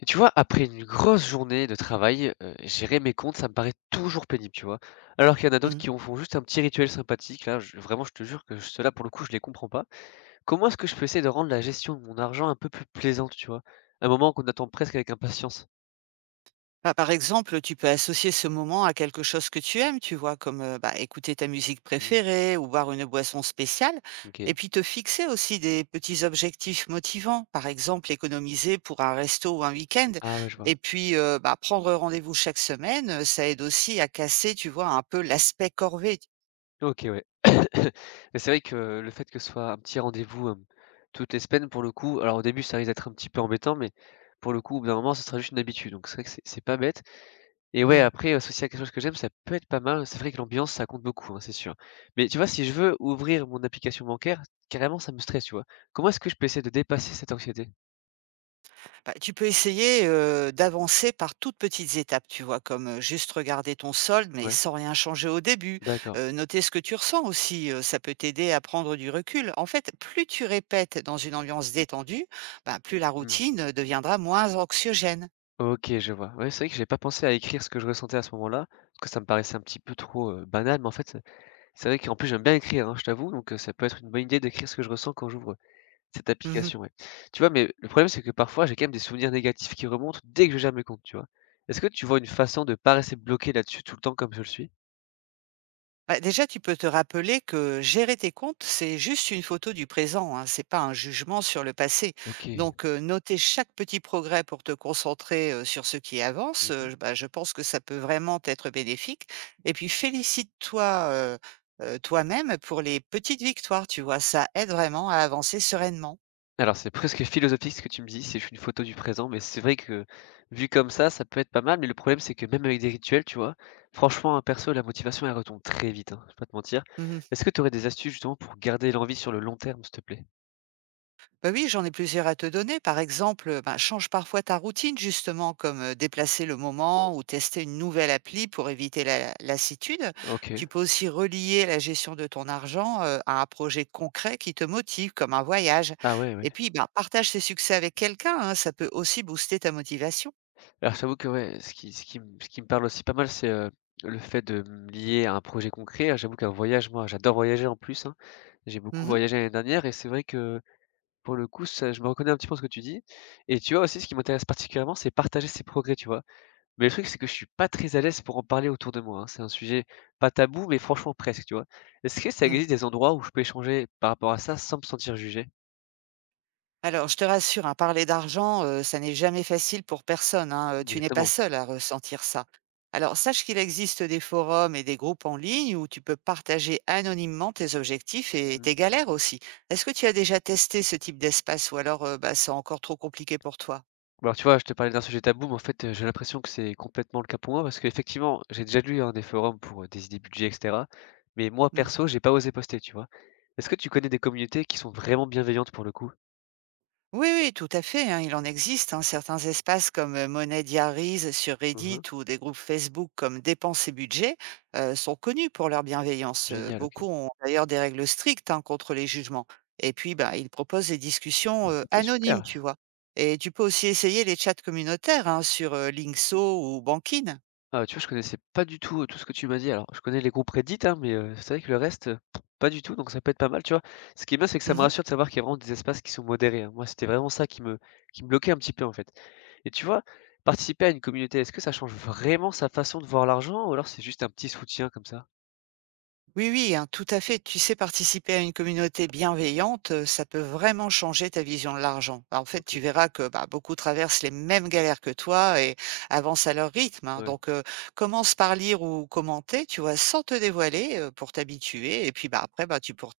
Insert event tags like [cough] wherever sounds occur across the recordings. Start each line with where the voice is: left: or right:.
left: Et tu vois, après une grosse journée de travail, gérer mes comptes, ça me paraît toujours pénible, tu vois? Alors qu'il y en a d'autres
right: Mmh.
left: qui en font juste un petit rituel sympathique, là, je vraiment, je te jure que cela, pour le coup, je les comprends pas. Comment est-ce que je peux essayer de rendre la gestion de mon argent un peu plus plaisante, tu vois? Un moment qu'on attend presque avec impatience.
right: Bah, par exemple, tu peux associer ce moment à quelque chose que tu aimes, tu vois, comme, bah, écouter ta musique
left: Mmh,
right: préférée ou boire une boisson spéciale
left: OK.
right: et puis te fixer aussi des petits objectifs motivants. Par exemple, économiser pour un resto ou un week-end
left: Ah ouais, je vois.
right: et puis, bah, prendre rendez-vous chaque semaine, ça aide aussi à casser, tu vois, un peu l'aspect corvée.
left: OK, ouais. [laughs] [coughs] Mais c'est vrai que le fait que ce soit un petit rendez-vous, toutes les semaines, pour le coup alors au début, ça risque d'être un petit peu embêtant, mais pour le coup, au bout d'un moment, ce sera juste une habitude, donc c'est vrai que c'est pas bête. Et ouais,
right: Mmh.
left: après, associé à quelque chose que j'aime, ça peut être pas mal. C'est vrai que l'ambiance, ça compte beaucoup, hein, c'est sûr. Mais tu vois, si je veux ouvrir mon application bancaire, carrément, ça me stresse, tu vois? Comment est-ce que je peux essayer de dépasser cette anxiété?
right: Bah, tu peux essayer, d'avancer par toutes petites étapes, tu vois? Comme, juste regarder ton solde, mais
left: Ouais,
right: sans rien changer au début.
left: d'accord.
right: Noter ce que tu ressens aussi, ça peut t'aider à prendre du recul. En fait, plus tu répètes dans une ambiance détendue, bah, plus la
left: Mmh.
right: routine, deviendra moins anxiogène.
left: Ok, je vois. Ouais, c'est vrai que j'ai pas pensé à écrire ce que je ressentais à ce moment-là, parce que ça me paraissait un petit peu trop, banal, mais en fait, c'est vrai qu'en plus, j'aime bien écrire, hein, je t'avoue, donc ça peut être une bonne idée d'écrire ce que je ressens quand j'ouvre cette
right: Mmh.
left: application, ouais. Tu vois, mais le problème, c'est que parfois, j'ai quand même des souvenirs négatifs qui remontent dès que je gère mes comptes, tu vois? Est-ce que tu vois une façon de pas rester bloqué là-dessus tout le temps comme je le suis?
right: Bah, déjà, tu peux te rappeler que gérer tes comptes, c'est juste une photo du présent, hein, c'est pas un jugement sur le passé.
left: OK.
right: Donc, noter chaque petit progrès pour te concentrer sur ce qui avance,
left: Mmh.
right: bah, je pense que ça peut vraiment être bénéfique. Et puis, félicite-toi euh, euh, toi-même pour les petites victoires, tu vois, ça aide vraiment à avancer sereinement.
left: Alors c'est presque [laughs] philosophique ce que tu me dis, c'est juste une photo du présent, mais c'est vrai que vu comme ça peut être pas mal, mais le problème, c'est que même avec des rituels, tu vois? Franchement, hein, perso, la motivation, elle retombe très vite, hein, je vais pas te mentir.
right: Mhm.
left: Est-ce que tu aurais des astuces justement pour garder l'envie sur le long terme, s'il te plaît?
right: Bah oui, j'en ai plusieurs à te donner. Par exemple, bah, change parfois ta routine, justement, comme déplacer le moment ou tester une nouvelle appli pour éviter la lassitude.
left: OK.
right: Tu peux aussi relier la gestion de ton argent à un projet concret qui te motive, comme un voyage.
left: Ah ouais, ouais.
right: Et puis, bah, partage tes succès avec quelqu'un, hein, ça peut aussi booster ta motivation.
left: Alors j'avoue que ouais, ce qui me parle aussi pas mal, c'est, le fait de me lier à un projet concret. Hein, j'avoue qu'un voyage, moi, j'adore voyager en plus, hein. J'ai beaucoup
right: Mhm,
left: voyagé l'année dernière et c'est vrai que, pour le coup, ça je me reconnais un petit peu dans ce que tu dis et tu vois aussi ce qui m'intéresse particulièrement, c'est partager ses progrès, tu vois? Mais le truc, c'est que je suis pas très à l'aise pour en parler autour de moi, hein. C'est un sujet pas tabou, mais franchement presque, tu vois? Est-ce que ça
right: mhm.
left: existe des endroits où je peux échanger par rapport à ça sans me sentir jugé?
right: Alors, je te rassure, hein, parler d'argent, ça n'est jamais facile pour personne, hein, tu n'es pas
left: Exactement.
right: seul à ressentir ça. Alors, sache qu'il existe des forums et des groupes en ligne où tu peux partager anonymement tes objectifs et
left: Mmh.
right: tes galères aussi. Est-ce que tu as déjà testé ce type d'espace ou alors, bah, c'est encore trop compliqué pour toi?
left: Bah, alors, tu vois, je te parlais d'un sujet tabou, mais en fait, j'ai l'impression que c'est complètement le cas pour moi parce qu'effectivement, j'ai déjà lu, hein, des forums pour, des idées budget et cetera, mais moi
right: Mmh.
left: perso, j'ai pas osé poster, tu vois? Est-ce que tu connais des communautés qui sont vraiment bienveillantes pour le coup?
right: Oui, oui, tout à fait, hein, il en existe, hein, certains espaces comme Money Diaries sur Reddit
left: Mmh.
right: ou des groupes Facebook comme Dépenses et Budget sont connus pour leur bienveillance.
left: Génial, OK.
right: Beaucoup ont d'ailleurs des règles strictes, hein, contre les jugements. Et puis, bah, ils proposent des discussions
left: OK,
right: anonymes,
left: super.
right: tu vois. Et tu peux aussi essayer les chats communautaires, hein, sur Linkso ou Bankin.
left: Ah, tu vois, je connaissais pas du tout, tout ce que tu m'as dit. Alors, je connais les groupes Reddit, hein, mais c'est vrai que le reste, pas du tout, donc ça peut être pas mal, tu vois? Ce qui est bien, c'est que ça me
right: Mhm.
left: rassure de savoir qu'il y a vraiment des espaces qui sont modérés, hein. Moi, c'était vraiment ça qui me bloquait un petit peu, en fait. Et tu vois, participer à une communauté, est-ce que ça change vraiment sa façon de voir l'argent ou alors c'est juste un petit soutien comme ça?
right: Oui, oui, hein, tout à fait. Tu sais, participer à une communauté bienveillante, ça peut vraiment changer ta vision de l'argent. Bah, en fait,
left: OK,
right: tu verras que bah, beaucoup traversent les mêmes galères que toi et avancent à leur rythme, hein.
left: ouais.
right: Donc, commence par lire ou commenter, tu vois, sans te dévoiler pour t'habituer. Et puis, bah, après, bah,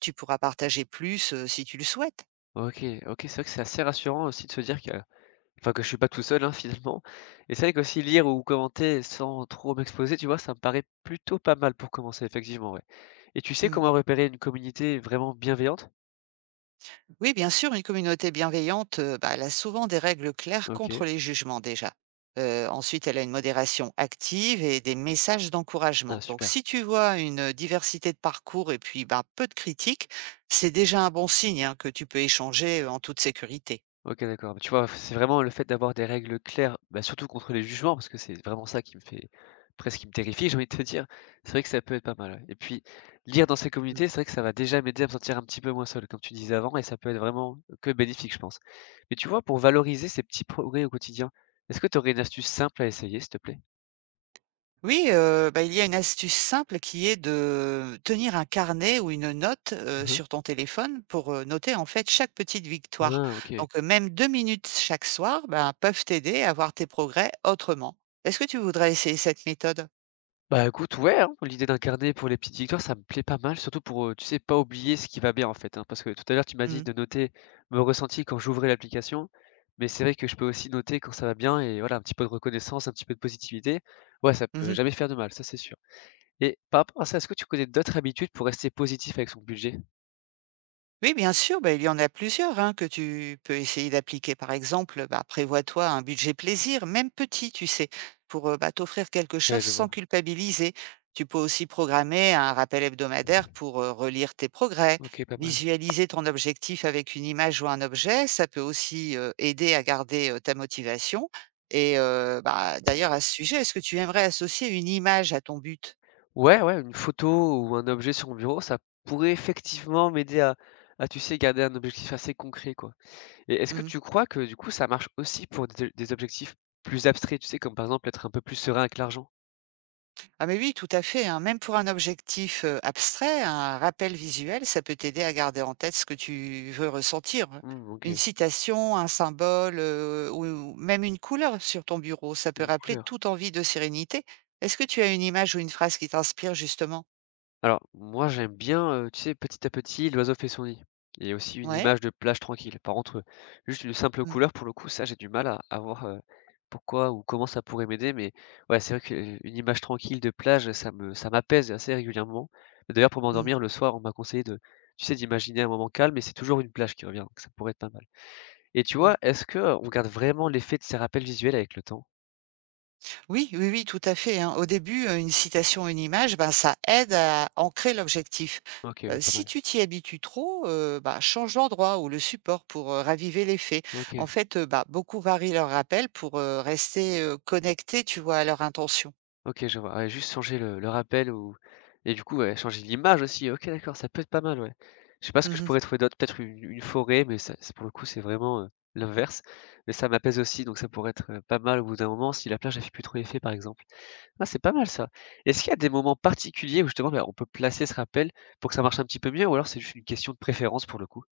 right: tu pourras partager plus si tu le souhaites.
left: OK, OK, c'est vrai que c'est assez rassurant aussi de se dire que enfin, que je suis pas tout seul, hein, [laughs] finalement. Et c'est vrai qu'aussi lire ou commenter sans trop m'exposer, tu vois, ça me paraît plutôt pas mal pour commencer, effectivement, ouais. Et tu sais
right: Hmm.
left: comment repérer une communauté vraiment bienveillante?
right: Oui, bien sûr, une communauté bienveillante, bah, elle a souvent des règles claires
left: OK.
right: contre les jugements déjà. Ensuite, elle a une modération active et des messages
left: Ah
right: d'encouragement. Donc,
left: super.
right: si tu vois une diversité de parcours et puis bah, peu de critiques, c'est déjà un bon signe, hein, que tu peux échanger en toute sécurité.
left: OK, d'accord. Bah, tu vois, c'est vraiment le fait d'avoir des règles claires, bah, surtout contre les jugements, parce que c'est vraiment ça qui me fait presque qui me terrifie, [laughs] j'ai envie de te dire. C'est vrai que ça peut être pas mal, ouais. Et puis, lire dans ces communautés, c'est vrai que ça va déjà m'aider à me sentir un petit peu moins seul, comme tu disais avant, et ça peut être vraiment que bénéfique, je pense. Mais tu vois, pour valoriser ces petits progrès au quotidien, est-ce que tu aurais une astuce simple à essayer, s'il te plaît?
right: Oui, bah, il y a une astuce simple qui est de tenir un carnet ou une note,
left: Mmh.
right: sur ton téléphone pour, noter en fait chaque petite victoire.
left: Ah OK.
right: Donc, même 2 minutes chaque soir, ben, peuvent t'aider à voir tes progrès autrement. Est-ce que tu voudrais essayer cette méthode?
left: Bah, écoute, ouais, hein, l'idée d'incarner pour les petites victoires, ça me plaît pas mal, surtout pour, tu sais, pas oublier ce qui va bien, en fait, hein. Parce que tout à l'heure, tu m'as dit
right: Mmh.
left: de noter mon ressenti quand j'ouvrais l'application, mais c'est vrai que je peux aussi noter quand ça va bien et voilà, un petit peu de reconnaissance, un petit peu de positivité. Ouais, ça peut
right: Mmh.
left: jamais faire de mal, ça, c'est sûr. Et par rapport à ça, est-ce que tu connais d'autres habitudes pour rester positif avec son budget?
right: Oui, bien sûr, bah, il y en a plusieurs, hein, que tu peux essayer d'appliquer. Par exemple, bah, prévois-toi un budget plaisir, même petit, tu sais, pour bah, t'offrir quelque
left: Ouais,
right: chose
left: je vois.
right: sans culpabiliser. Tu peux aussi programmer un rappel hebdomadaire pour relire tes progrès.
left: OK, pas mal.
right: Visualiser ton objectif avec une image ou un objet, ça peut aussi aider à garder ta motivation. Et bah, d'ailleurs, à ce sujet, est-ce que tu aimerais associer une image à ton but?
left: Ouais, ouais, une photo ou un objet sur mon bureau, ça pourrait effectivement m'aider à, tu sais, garder un objectif assez concret, quoi. Et est-ce que
right: Mhm.
left: tu crois que du coup ça marche aussi pour des objectifs plus abstraits, tu sais, comme par exemple être un peu plus serein avec l'argent?
right: Ah mais oui, tout à fait, hein. Même pour un objectif, abstrait, un rappel visuel, ça peut t'aider à garder en tête ce que tu veux ressentir, hein.
left: Mmh,
right: Une
left: OK,
right: citation, un symbole, ou même une couleur sur ton bureau, ça peut
left: une
right: rappeler
left: couleur.
right: toute envie de sérénité. Est-ce que tu as une image ou une phrase qui t'inspire justement?
left: Alors moi j'aime bien, tu sais, petit à petit, l'oiseau fait son nid et aussi une
right: Ouais?
left: image de plage tranquille. Par contre, juste une simple
right: Mmh.
left: couleur pour le coup, ça j'ai du mal à voir, pourquoi ou comment ça pourrait m'aider, mais ouais, c'est vrai qu'une image tranquille de plage, ça me ça m'apaise assez régulièrement. D'ailleurs pour
right: Mmh.
left: m'endormir le soir, on m'a conseillé de tu sais, d'imaginer un moment calme et c'est toujours une plage qui revient, donc ça pourrait être pas mal. Et tu
right: Mmh.
left: vois, est-ce que on garde vraiment l'effet de ces rappels visuels avec le temps?
right: Oui, oui, oui, tout à fait, hein. Au début, une citation, une image, ben, ça aide à ancrer l'objectif.
left: OK, ouais, pas
right: Si
left: mal.
right: tu t'y habitues trop, bah, change l'endroit ou le support pour, raviver l'effet.
left: OK,
right: En fait, bah, beaucoup varient leur rappel pour, rester, connectés, tu vois, à leur intention.
left: OK, je vois. Ouais, juste changer le rappel ou et du coup, ouais, changer l'image aussi. OK, d'accord, ça peut être pas mal, ouais. Je sais pas ce que je
right: Mmh.
left: pourrais trouver d'autre, peut-être une forêt, mais ça c'est pour le coup, c'est vraiment, l'inverse. Mais ça m'apaise aussi, donc ça pourrait être, pas mal au bout d'un moment si la plage, elle fait plus trop effet, par exemple. Ah, c'est pas mal ça. Est-ce qu'il y a des moments particuliers où justement, bah, on peut placer ce rappel pour que ça marche un petit peu mieux ou alors c'est juste une question de préférence pour le coup?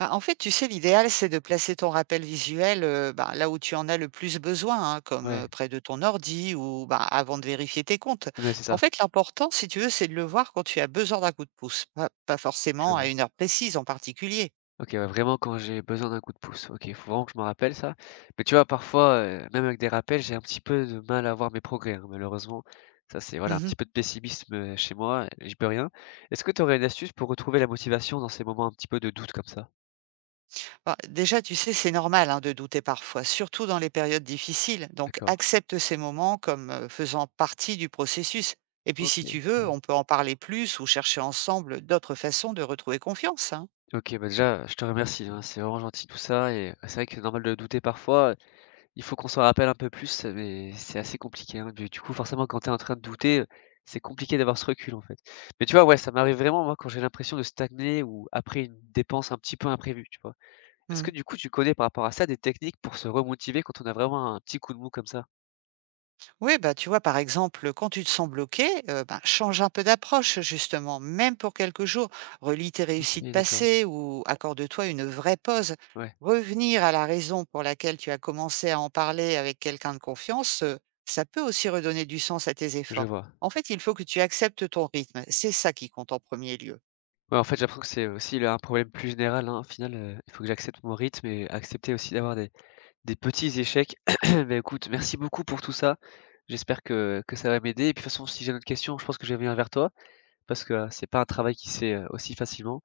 right: Bah, en fait, tu sais, l'idéal, c'est de placer ton rappel visuel bah, là où tu en as le plus besoin, hein, comme
left: Ouais,
right: près de ton ordi ou bah, avant de vérifier tes comptes.
left: mais c'est
right: En
left: ça,
right: fait, l'important, si tu veux, c'est de le voir quand tu as besoin d'un coup de pouce, pas forcément
left: je
right: à une heure précise en particulier.
left: OK, ouais, vraiment quand j'ai besoin d'un coup de pouce. OK, il faut vraiment que je me rappelle ça. Mais tu vois, parfois, même avec des rappels, j'ai un petit peu de mal à voir mes progrès, hein, malheureusement. Ça, c'est voilà, un petit
right: Mhm.
left: peu de pessimisme, chez moi et j'y peux rien. Est-ce que tu aurais une astuce pour retrouver la motivation dans ces moments un petit peu de doute comme ça?
right: Bah, déjà, tu sais, c'est normal, hein, de douter parfois, surtout dans les périodes difficiles. Donc,
left: D'accord,
right: accepte ces moments comme faisant partie du processus. Et puis, si
left: OK.
right: tu veux, on peut en parler plus ou chercher ensemble d'autres façons de retrouver confiance, hein.
left: OK, bah, déjà, je te remercie, hein, c'est vraiment gentil tout ça et bah, c'est vrai que c'est normal de douter parfois. Il faut qu'on s'en rappelle un peu plus, mais c'est assez compliqué, hein. Du coup, forcément, quand tu es en train de douter, c'est compliqué d'avoir ce recul, en fait. Mais tu vois, ouais, ça m'arrive vraiment, moi, quand j'ai l'impression de stagner ou après une dépense un petit peu imprévue, tu vois? Est-ce
right: Hmm.
left: que, du coup, tu connais par rapport à ça des techniques pour se remotiver quand on a vraiment un petit coup de mou comme ça?
right: Oui, bah, tu vois, par exemple, quand tu te sens bloqué, ben, change un peu d'approche, justement, même pour quelques jours. Relis tes réussites
left: OK, d'accord.
right: passées ou accorde-toi une vraie pause.
left: Ouais,
right: Revenir à la raison pour laquelle tu as commencé à en parler avec quelqu'un de confiance, ça peut aussi redonner du sens à tes
left: je
right: efforts.
left: vois.
right: En fait, il faut que tu acceptes ton rythme. C'est ça qui compte en premier lieu.
left: Ouais, en fait, j'ai l'impression que c'est aussi là un problème plus général, hein. Au final, il faut que j'accepte mon rythme et accepter aussi d'avoir des petits échecs. [clears throat] Bah, écoute, merci beaucoup pour tout ça. J'espère que ça va m'aider et puis, de toute façon, si j'ai d'autres questions, je pense que je vais venir vers toi parce que, c'est pas un travail qui se fait, aussi facilement.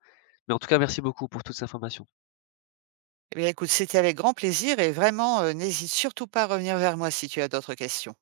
left: Mais en tout cas, merci beaucoup pour toutes ces informations.
right: Eh bien, écoute, c'était avec grand plaisir et vraiment, n'hésite surtout pas à revenir vers moi si tu as d'autres questions.